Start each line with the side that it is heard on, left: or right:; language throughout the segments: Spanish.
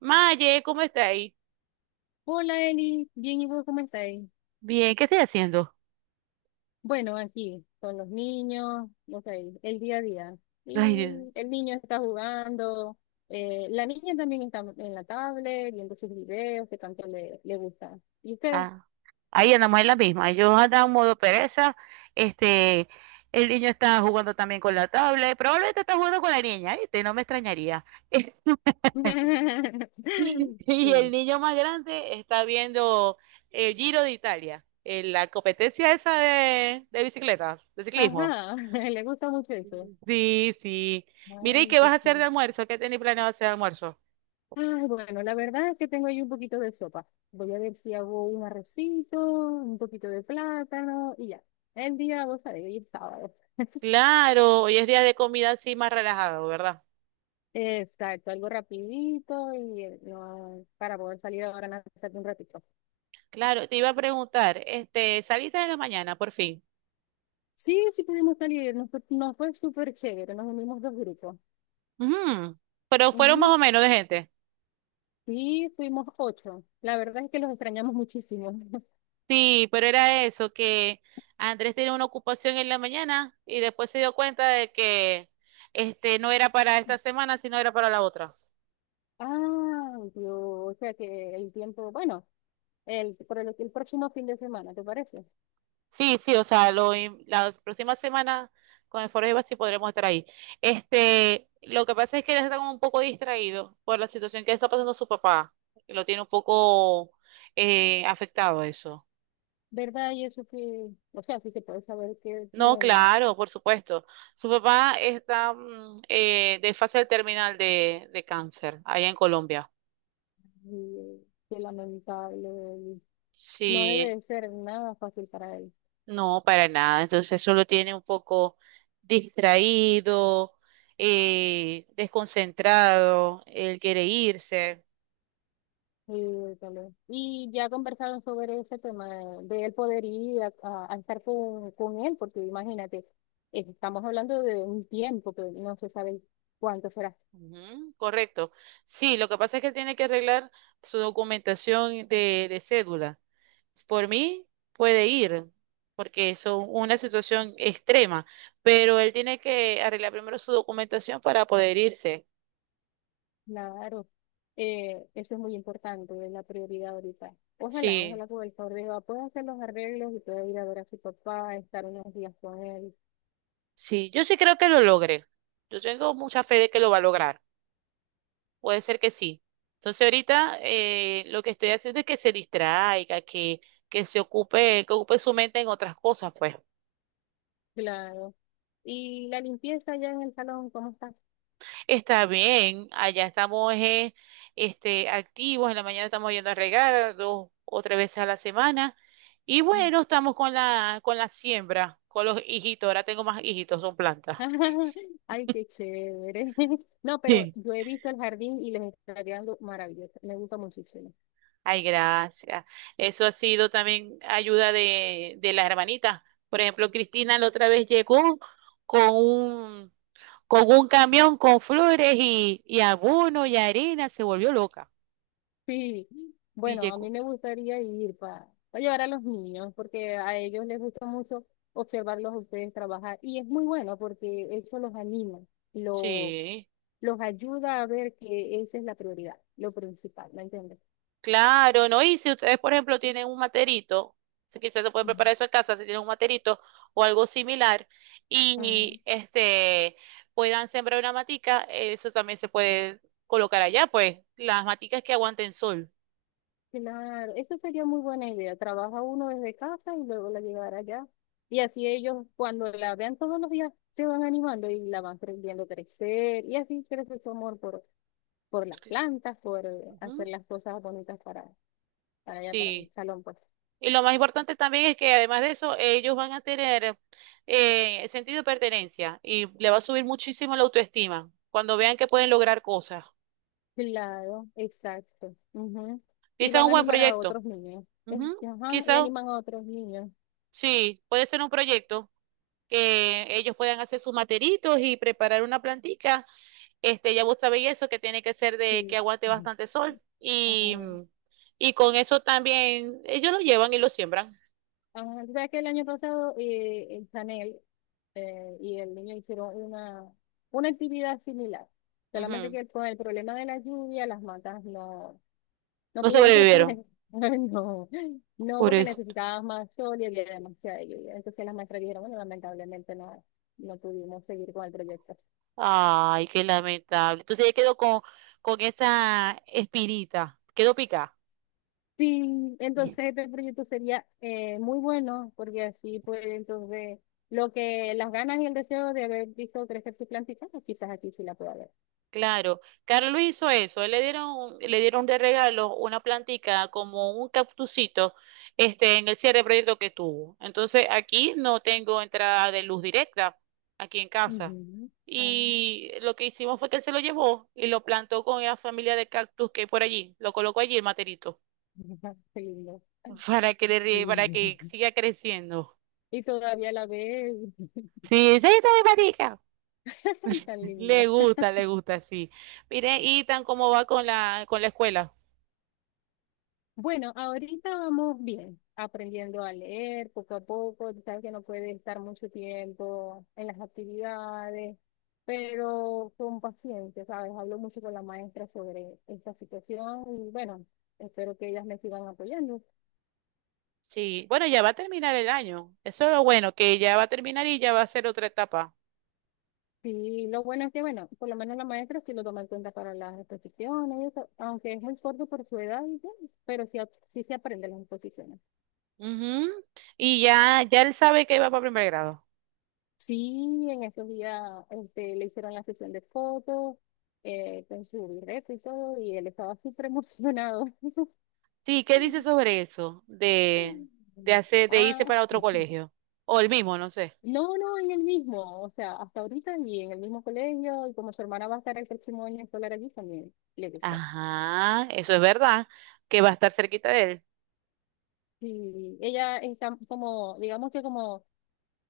right: Maye, ¿cómo está ahí?
left: Hola Eli, bien y vos, ¿cómo estáis?
right: Bien, ¿qué estoy haciendo?
left: Bueno, aquí con los niños, no sé, el día a día.
right: Ay,
left: Y
right: Dios.
left: el niño está jugando, la niña también está en la tablet viendo sus videos que tanto le gusta. ¿Y usted?
right: Ah, ahí andamos en la misma. Yo andaba en modo pereza. Este, el niño está jugando también con la tablet. Probablemente está jugando con la niña, ¿viste? No me extrañaría. Y el
left: Sí.
right: niño más grande está viendo el Giro de Italia, la competencia esa de bicicletas, de ciclismo.
left: Ajá, le gusta mucho eso.
right: Sí, sí. Mire, ¿y
left: Ay,
right: qué vas
left: sí,
right: a
left: sí.
right: hacer de almuerzo? ¿Qué tenés planeado hacer de almuerzo?
left: Ay, bueno, la verdad es que tengo ahí un poquito de sopa. Voy a ver si hago un arrocito, un poquito de plátano y ya. El día, vos sabés, hoy es sábado.
right: Claro, hoy es día de comida así más relajado, ¿verdad?
left: Exacto, algo rapidito y no, para poder salir ahora en hasta un ratito.
right: Claro, te iba a preguntar, saliste de la mañana, por fin.
left: Sí, sí pudimos salir, nos fue súper chévere, nos unimos dos grupos.
right: Ujú. Pero fueron más o
left: Ujú.
right: menos de gente.
left: Sí, fuimos ocho. La verdad es que los extrañamos muchísimo.
right: Sí, pero era eso, que Andrés tenía una ocupación en la mañana y después se dio cuenta de que este no era para esta semana, sino era para la otra.
left: Ah, Dios, o sea que el tiempo, bueno, el próximo fin de semana, ¿te parece?
right: Sí, sí, o sea, la próxima semana con el Foro Ibar sí podremos estar ahí. Este, lo que pasa es que él está como un poco distraído por la situación que está pasando su papá. Lo tiene un poco afectado eso.
left: ¿Verdad? Y eso que, o sea, sí se puede saber qué
right: No,
left: tiene,
right: claro, por supuesto. Su papá está de fase terminal de cáncer allá en Colombia.
left: y, qué lamentable, y no debe
right: Sí,
left: de ser nada fácil para él.
right: no, para nada. Entonces eso lo tiene un poco distraído, desconcentrado. Él quiere irse.
left: Sí, tal vez. Y ya conversaron sobre ese tema de él poder ir a estar con él, porque imagínate, estamos hablando de un tiempo que no se sabe cuánto será.
right: Ujú, correcto. Sí, lo que pasa es que él tiene que arreglar su documentación de cédula. Por mí puede ir, porque es una situación extrema, pero él tiene que arreglar primero su documentación para poder irse.
left: Claro, eso es muy importante, es la prioridad ahorita. Ojalá,
right: Sí,
left: ojalá con el favor de Jehová pueda hacer los arreglos y pueda ir a ver a su papá, estar unos días con él.
right: sí, yo sí creo que lo logre. Yo tengo mucha fe de que lo va a lograr. Puede ser que sí. Entonces ahorita lo que estoy haciendo es que se distraiga, que se ocupe, que ocupe su mente en otras cosas, pues.
left: Claro. Y la limpieza ya en el salón, ¿cómo está?
right: Está bien, allá estamos activos, en la mañana estamos yendo a regar dos o tres veces a la semana y bueno, estamos con la siembra, con los hijitos, ahora tengo más hijitos, son plantas.
left: Ay, qué chévere. No, pero
right: Sí.
left: yo he visto el jardín y les está quedando maravilloso. Me gusta muchísimo.
right: Ay, gracias. Eso ha sido también ayuda de las hermanitas. Por ejemplo, Cristina la otra vez llegó con un, con un camión con flores y abono y arena, se volvió loca.
left: Sí.
right: Y
left: Bueno, a mí
right: llegó.
left: me gustaría ir para llevar a los niños, porque a ellos les gusta mucho observarlos a ustedes trabajar. Y es muy bueno porque eso los anima, lo,
right: Sí.
left: los ayuda a ver que esa es la prioridad, lo principal, ¿me entiendes?
right: Claro, ¿no? Y si ustedes, por ejemplo, tienen un materito, si quizás se puede
left: Mm.
right: preparar eso en casa, si tienen un materito o algo similar,
left: Ah,
right: y este puedan sembrar una matica, eso también se puede colocar allá, pues, las maticas que aguanten sol.
left: claro, esa sería muy buena idea. Trabaja uno desde casa y luego la llevará allá. Y así ellos, cuando la vean todos los días, se van animando y la van viendo crecer. Y así crece su amor por las plantas, por hacer
right: Ujú.
left: las cosas bonitas para allá, para el
right: Sí.
left: salón, pues.
right: Y lo más importante también es que además de eso, ellos van a tener sentido de pertenencia y le va a subir muchísimo la autoestima cuando vean que pueden lograr cosas.
left: Claro, exacto. Ujú. Y
right: Quizás
left: van
right: un
left: a
right: buen
left: animar a
right: proyecto.
left: otros niños. Eh,
right: Ujú.
left: Ajá, y
right: Quizás
left: animan a otros niños.
right: sí, puede ser un proyecto que ellos puedan hacer sus materitos y preparar una plantica. Este, ya vos sabéis eso, que tiene que ser de que
left: Sí.
right: aguante
left: Ujú.
right: bastante sol. Y,
left: Ah,
right: y con eso también ellos lo llevan y lo siembran.
left: ajá, tú sabes que el año pasado el Chanel y el niño hicieron una actividad similar. Solamente
right: Ujú.
left: que con el problema de la lluvia, las matas no, no
right: No
left: pudieron crecer.
right: sobrevivieron
left: No, no,
right: por
left: porque
right: esto.
left: necesitaban más sol y había demasiada lluvia. Entonces las maestras dijeron, bueno, lamentablemente no, no pudimos seguir con el proyecto.
right: Ay, qué lamentable. Entonces ya quedó con esa espinita. Quedó picada.
left: Sí, entonces este proyecto sería muy bueno, porque así pues entonces lo que las ganas y el deseo de haber visto crecer sus plantitas pues quizás aquí sí la pueda ver.
right: Claro, Carlos hizo eso, él le dieron, le dieron de regalo una plantica como un cactusito, en el cierre de proyecto que tuvo. Entonces aquí no tengo entrada de luz directa, aquí en casa.
left: Ujú. Ah,
right: Y lo que hicimos fue que él se lo llevó y lo plantó con la familia de cactus que hay por allí, lo colocó allí el materito,
left: qué lindo.
right: para que para que
left: Sí.
right: siga creciendo.
left: Y todavía la ves.
right: Sí, sí, está mi platica.
left: Ay, tan lindo.
right: Le gusta, sí. Mire, y tan como va con la escuela.
left: Bueno, ahorita vamos bien, aprendiendo a leer poco a poco. Tú sabes que no puede estar mucho tiempo en las actividades, pero con paciencia, ¿sabes? Hablo mucho con la maestra sobre esta situación y bueno, espero que ellas me sigan apoyando.
right: Sí, bueno, ya va a terminar el año. Eso es lo bueno, que ya va a terminar y ya va a ser otra etapa.
left: Y lo bueno es que, bueno, por lo menos la maestra sí lo toma en cuenta para las exposiciones, y eso, aunque es muy corto por su edad, y todo, pero sí, sí se aprende las exposiciones.
right: Ujú. Y ya, ya él sabe que va para primer grado.
left: Sí, en estos días este, le hicieron la sesión de fotos con su birrete y todo, y él estaba súper emocionado.
right: Sí, ¿qué dice sobre eso? De hacer, de irse
left: Ah,
right: para otro colegio. O el mismo, no sé.
left: no, no, en el mismo, o sea, hasta ahorita y en el mismo colegio, y como su hermana va a estar el próximo año escolar allí, también le gusta.
right: Ajá, eso es verdad, que va a estar cerquita de él.
left: Sí, ella está como, digamos que como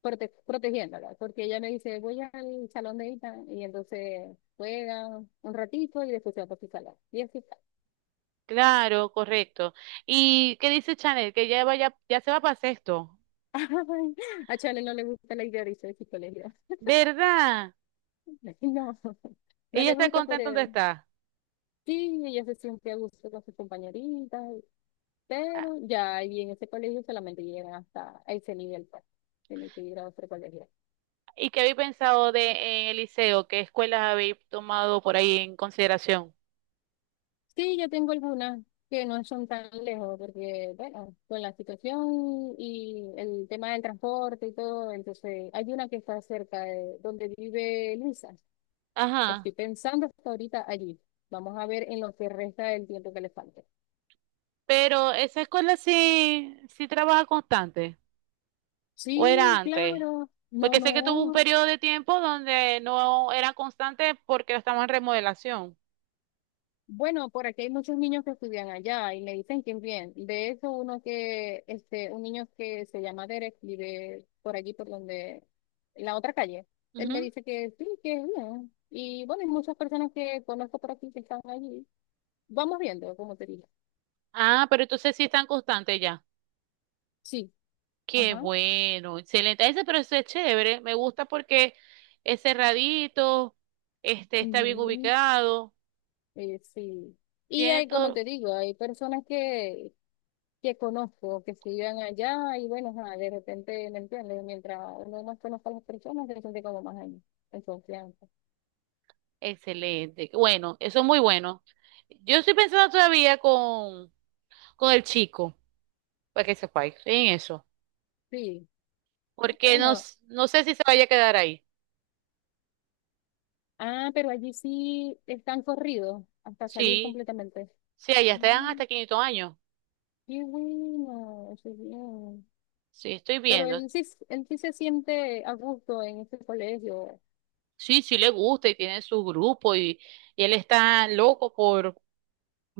left: protegiéndola, porque ella me dice, voy al salón de Ita, y entonces juegan un ratito y después se va para su salón. Y así,
right: Claro, correcto. ¿Y qué dice Chanel? Que ya vaya, ya se va para sexto.
left: ay, a Chale no le gusta la idea de irse de psicología.
right: ¿Verdad?
left: No, no
right: Ella
left: le
right: está
left: gusta,
right: contenta donde
left: pero
right: está.
left: sí, ella se siente a gusto con sus compañeritas, pero ya ahí en ese colegio solamente llegan hasta ese nivel, pues, tiene que ir a otro colegio.
right: ¿Y qué habéis pensado de en el liceo? ¿Qué escuelas habéis tomado por ahí en consideración?
left: Sí, yo tengo algunas que no son tan lejos, porque, bueno, con la situación y el tema del transporte y todo, entonces hay una que está cerca de donde vive Luisa.
right: Ajá.
left: Estoy pensando hasta ahorita allí. Vamos a ver en lo que resta del tiempo que le falte.
right: Pero esa escuela sí, sí trabaja constante, o era
left: Sí,
right: antes.
left: claro. No,
right: Porque sé que tuvo un
left: no.
right: periodo de tiempo donde no era constante porque estaba en remodelación.
left: Bueno, por aquí hay muchos niños que estudian allá y me dicen que bien. De hecho, uno que, este, un niño que se llama Derek vive por allí, por donde, en la otra calle. Él me
right: Ujú.
left: dice que sí, que es bien. Y bueno, hay muchas personas que conozco por aquí que están allí. Vamos viendo, como te digo.
right: Ah, pero entonces sí están constantes ya.
left: Sí.
right: Qué
left: Ajá.
right: bueno, excelente. Ese proceso es chévere, me gusta porque es cerradito, está bien
left: Ujú.
right: ubicado,
left: Sí. Y
right: tiene
left: hay, como
right: todo.
left: te digo, hay personas que conozco, que se iban allá y bueno, ajá, de repente, ¿me entiendes? Mientras uno más conozca a las personas, se siente como más en confianza.
right: Excelente. Bueno, eso es muy bueno. Yo estoy pensando todavía con el chico, para que sepa en eso,
left: Sí,
right: porque no,
left: bueno,
right: no sé si se vaya a quedar ahí.
left: ah, pero allí sí están corridos hasta salir
right: Sí,
left: completamente.
right: sí, allá están
left: Mm,
right: hasta 500 años.
left: qué bueno, qué bien.
right: Sí, estoy
left: Pero
right: viendo.
left: él sí se siente a gusto en este colegio.
right: Sí, sí le gusta y tiene su grupo y él está loco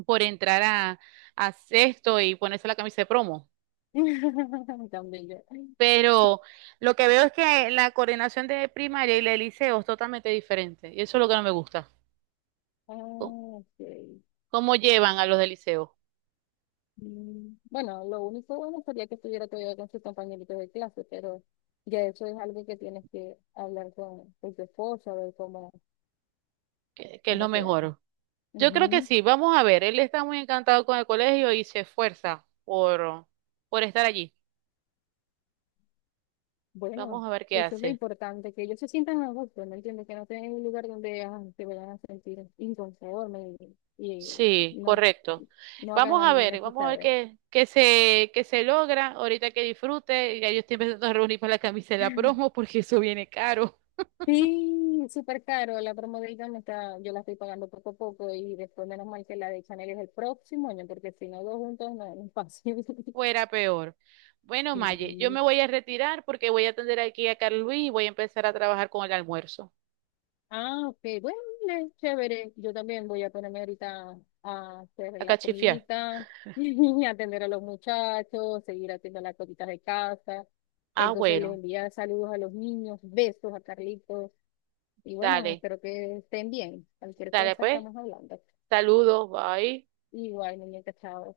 right: por entrar a sexto y ponerse la camisa de promo.
left: Tan bello. Sí.
right: Pero lo que veo es que la coordinación de primaria y la de liceo es totalmente diferente y eso es lo que no me gusta.
left: Ah, ok.
right: Cómo llevan a los del liceo,
left: Mm, bueno, lo único bueno sería que estuviera todavía con sus compañeritos de clase, pero ya eso es algo que tienes que hablar con tu esposo, a ver cómo,
right: que es lo
left: cómo se da.
right: mejor. Yo creo que
left: Ujú.
right: sí, vamos a ver, él está muy encantado con el colegio y se esfuerza por estar allí.
left: Bueno,
right: Vamos a ver qué
left: eso es lo
right: hace.
left: importante, que ellos se sientan a gusto, ¿me entiendes? Que no estén en un lugar donde ah, se vayan a sentir inconformes y, y
right: Sí,
left: no,
right: correcto.
left: no hagan amigas,
right: Vamos a ver
left: ¿sabes?
right: qué, qué se logra, ahorita que disfrute, ya yo estoy empezando a reunir para la camisa de la promo porque eso viene caro,
left: Sí, súper caro. La promo de Avon está, yo la estoy pagando poco a poco y después menos mal que la de Chanel es el próximo año, porque si no, dos juntos no es fácil.
right: fuera peor. Bueno,
left: Sí.
right: Maye, yo me voy a retirar porque voy a atender aquí a Carlos Luis y voy a empezar a trabajar con el almuerzo.
left: Ah, ok, bueno, es chévere. Yo también voy a ponerme ahorita a hacer
right: A
left: la
right: cachifiar.
left: comidita, y atender a los muchachos, seguir haciendo las cositas de casa.
right: Ah,
left: Entonces les
right: bueno,
left: envía saludos a los niños, besos a Carlitos y bueno,
right: dale.
left: espero que estén bien. Cualquier
right: Dale
left: cosa
right: pues,
left: estamos hablando.
right: saludos, bye.
left: Igual, muñeca, chao.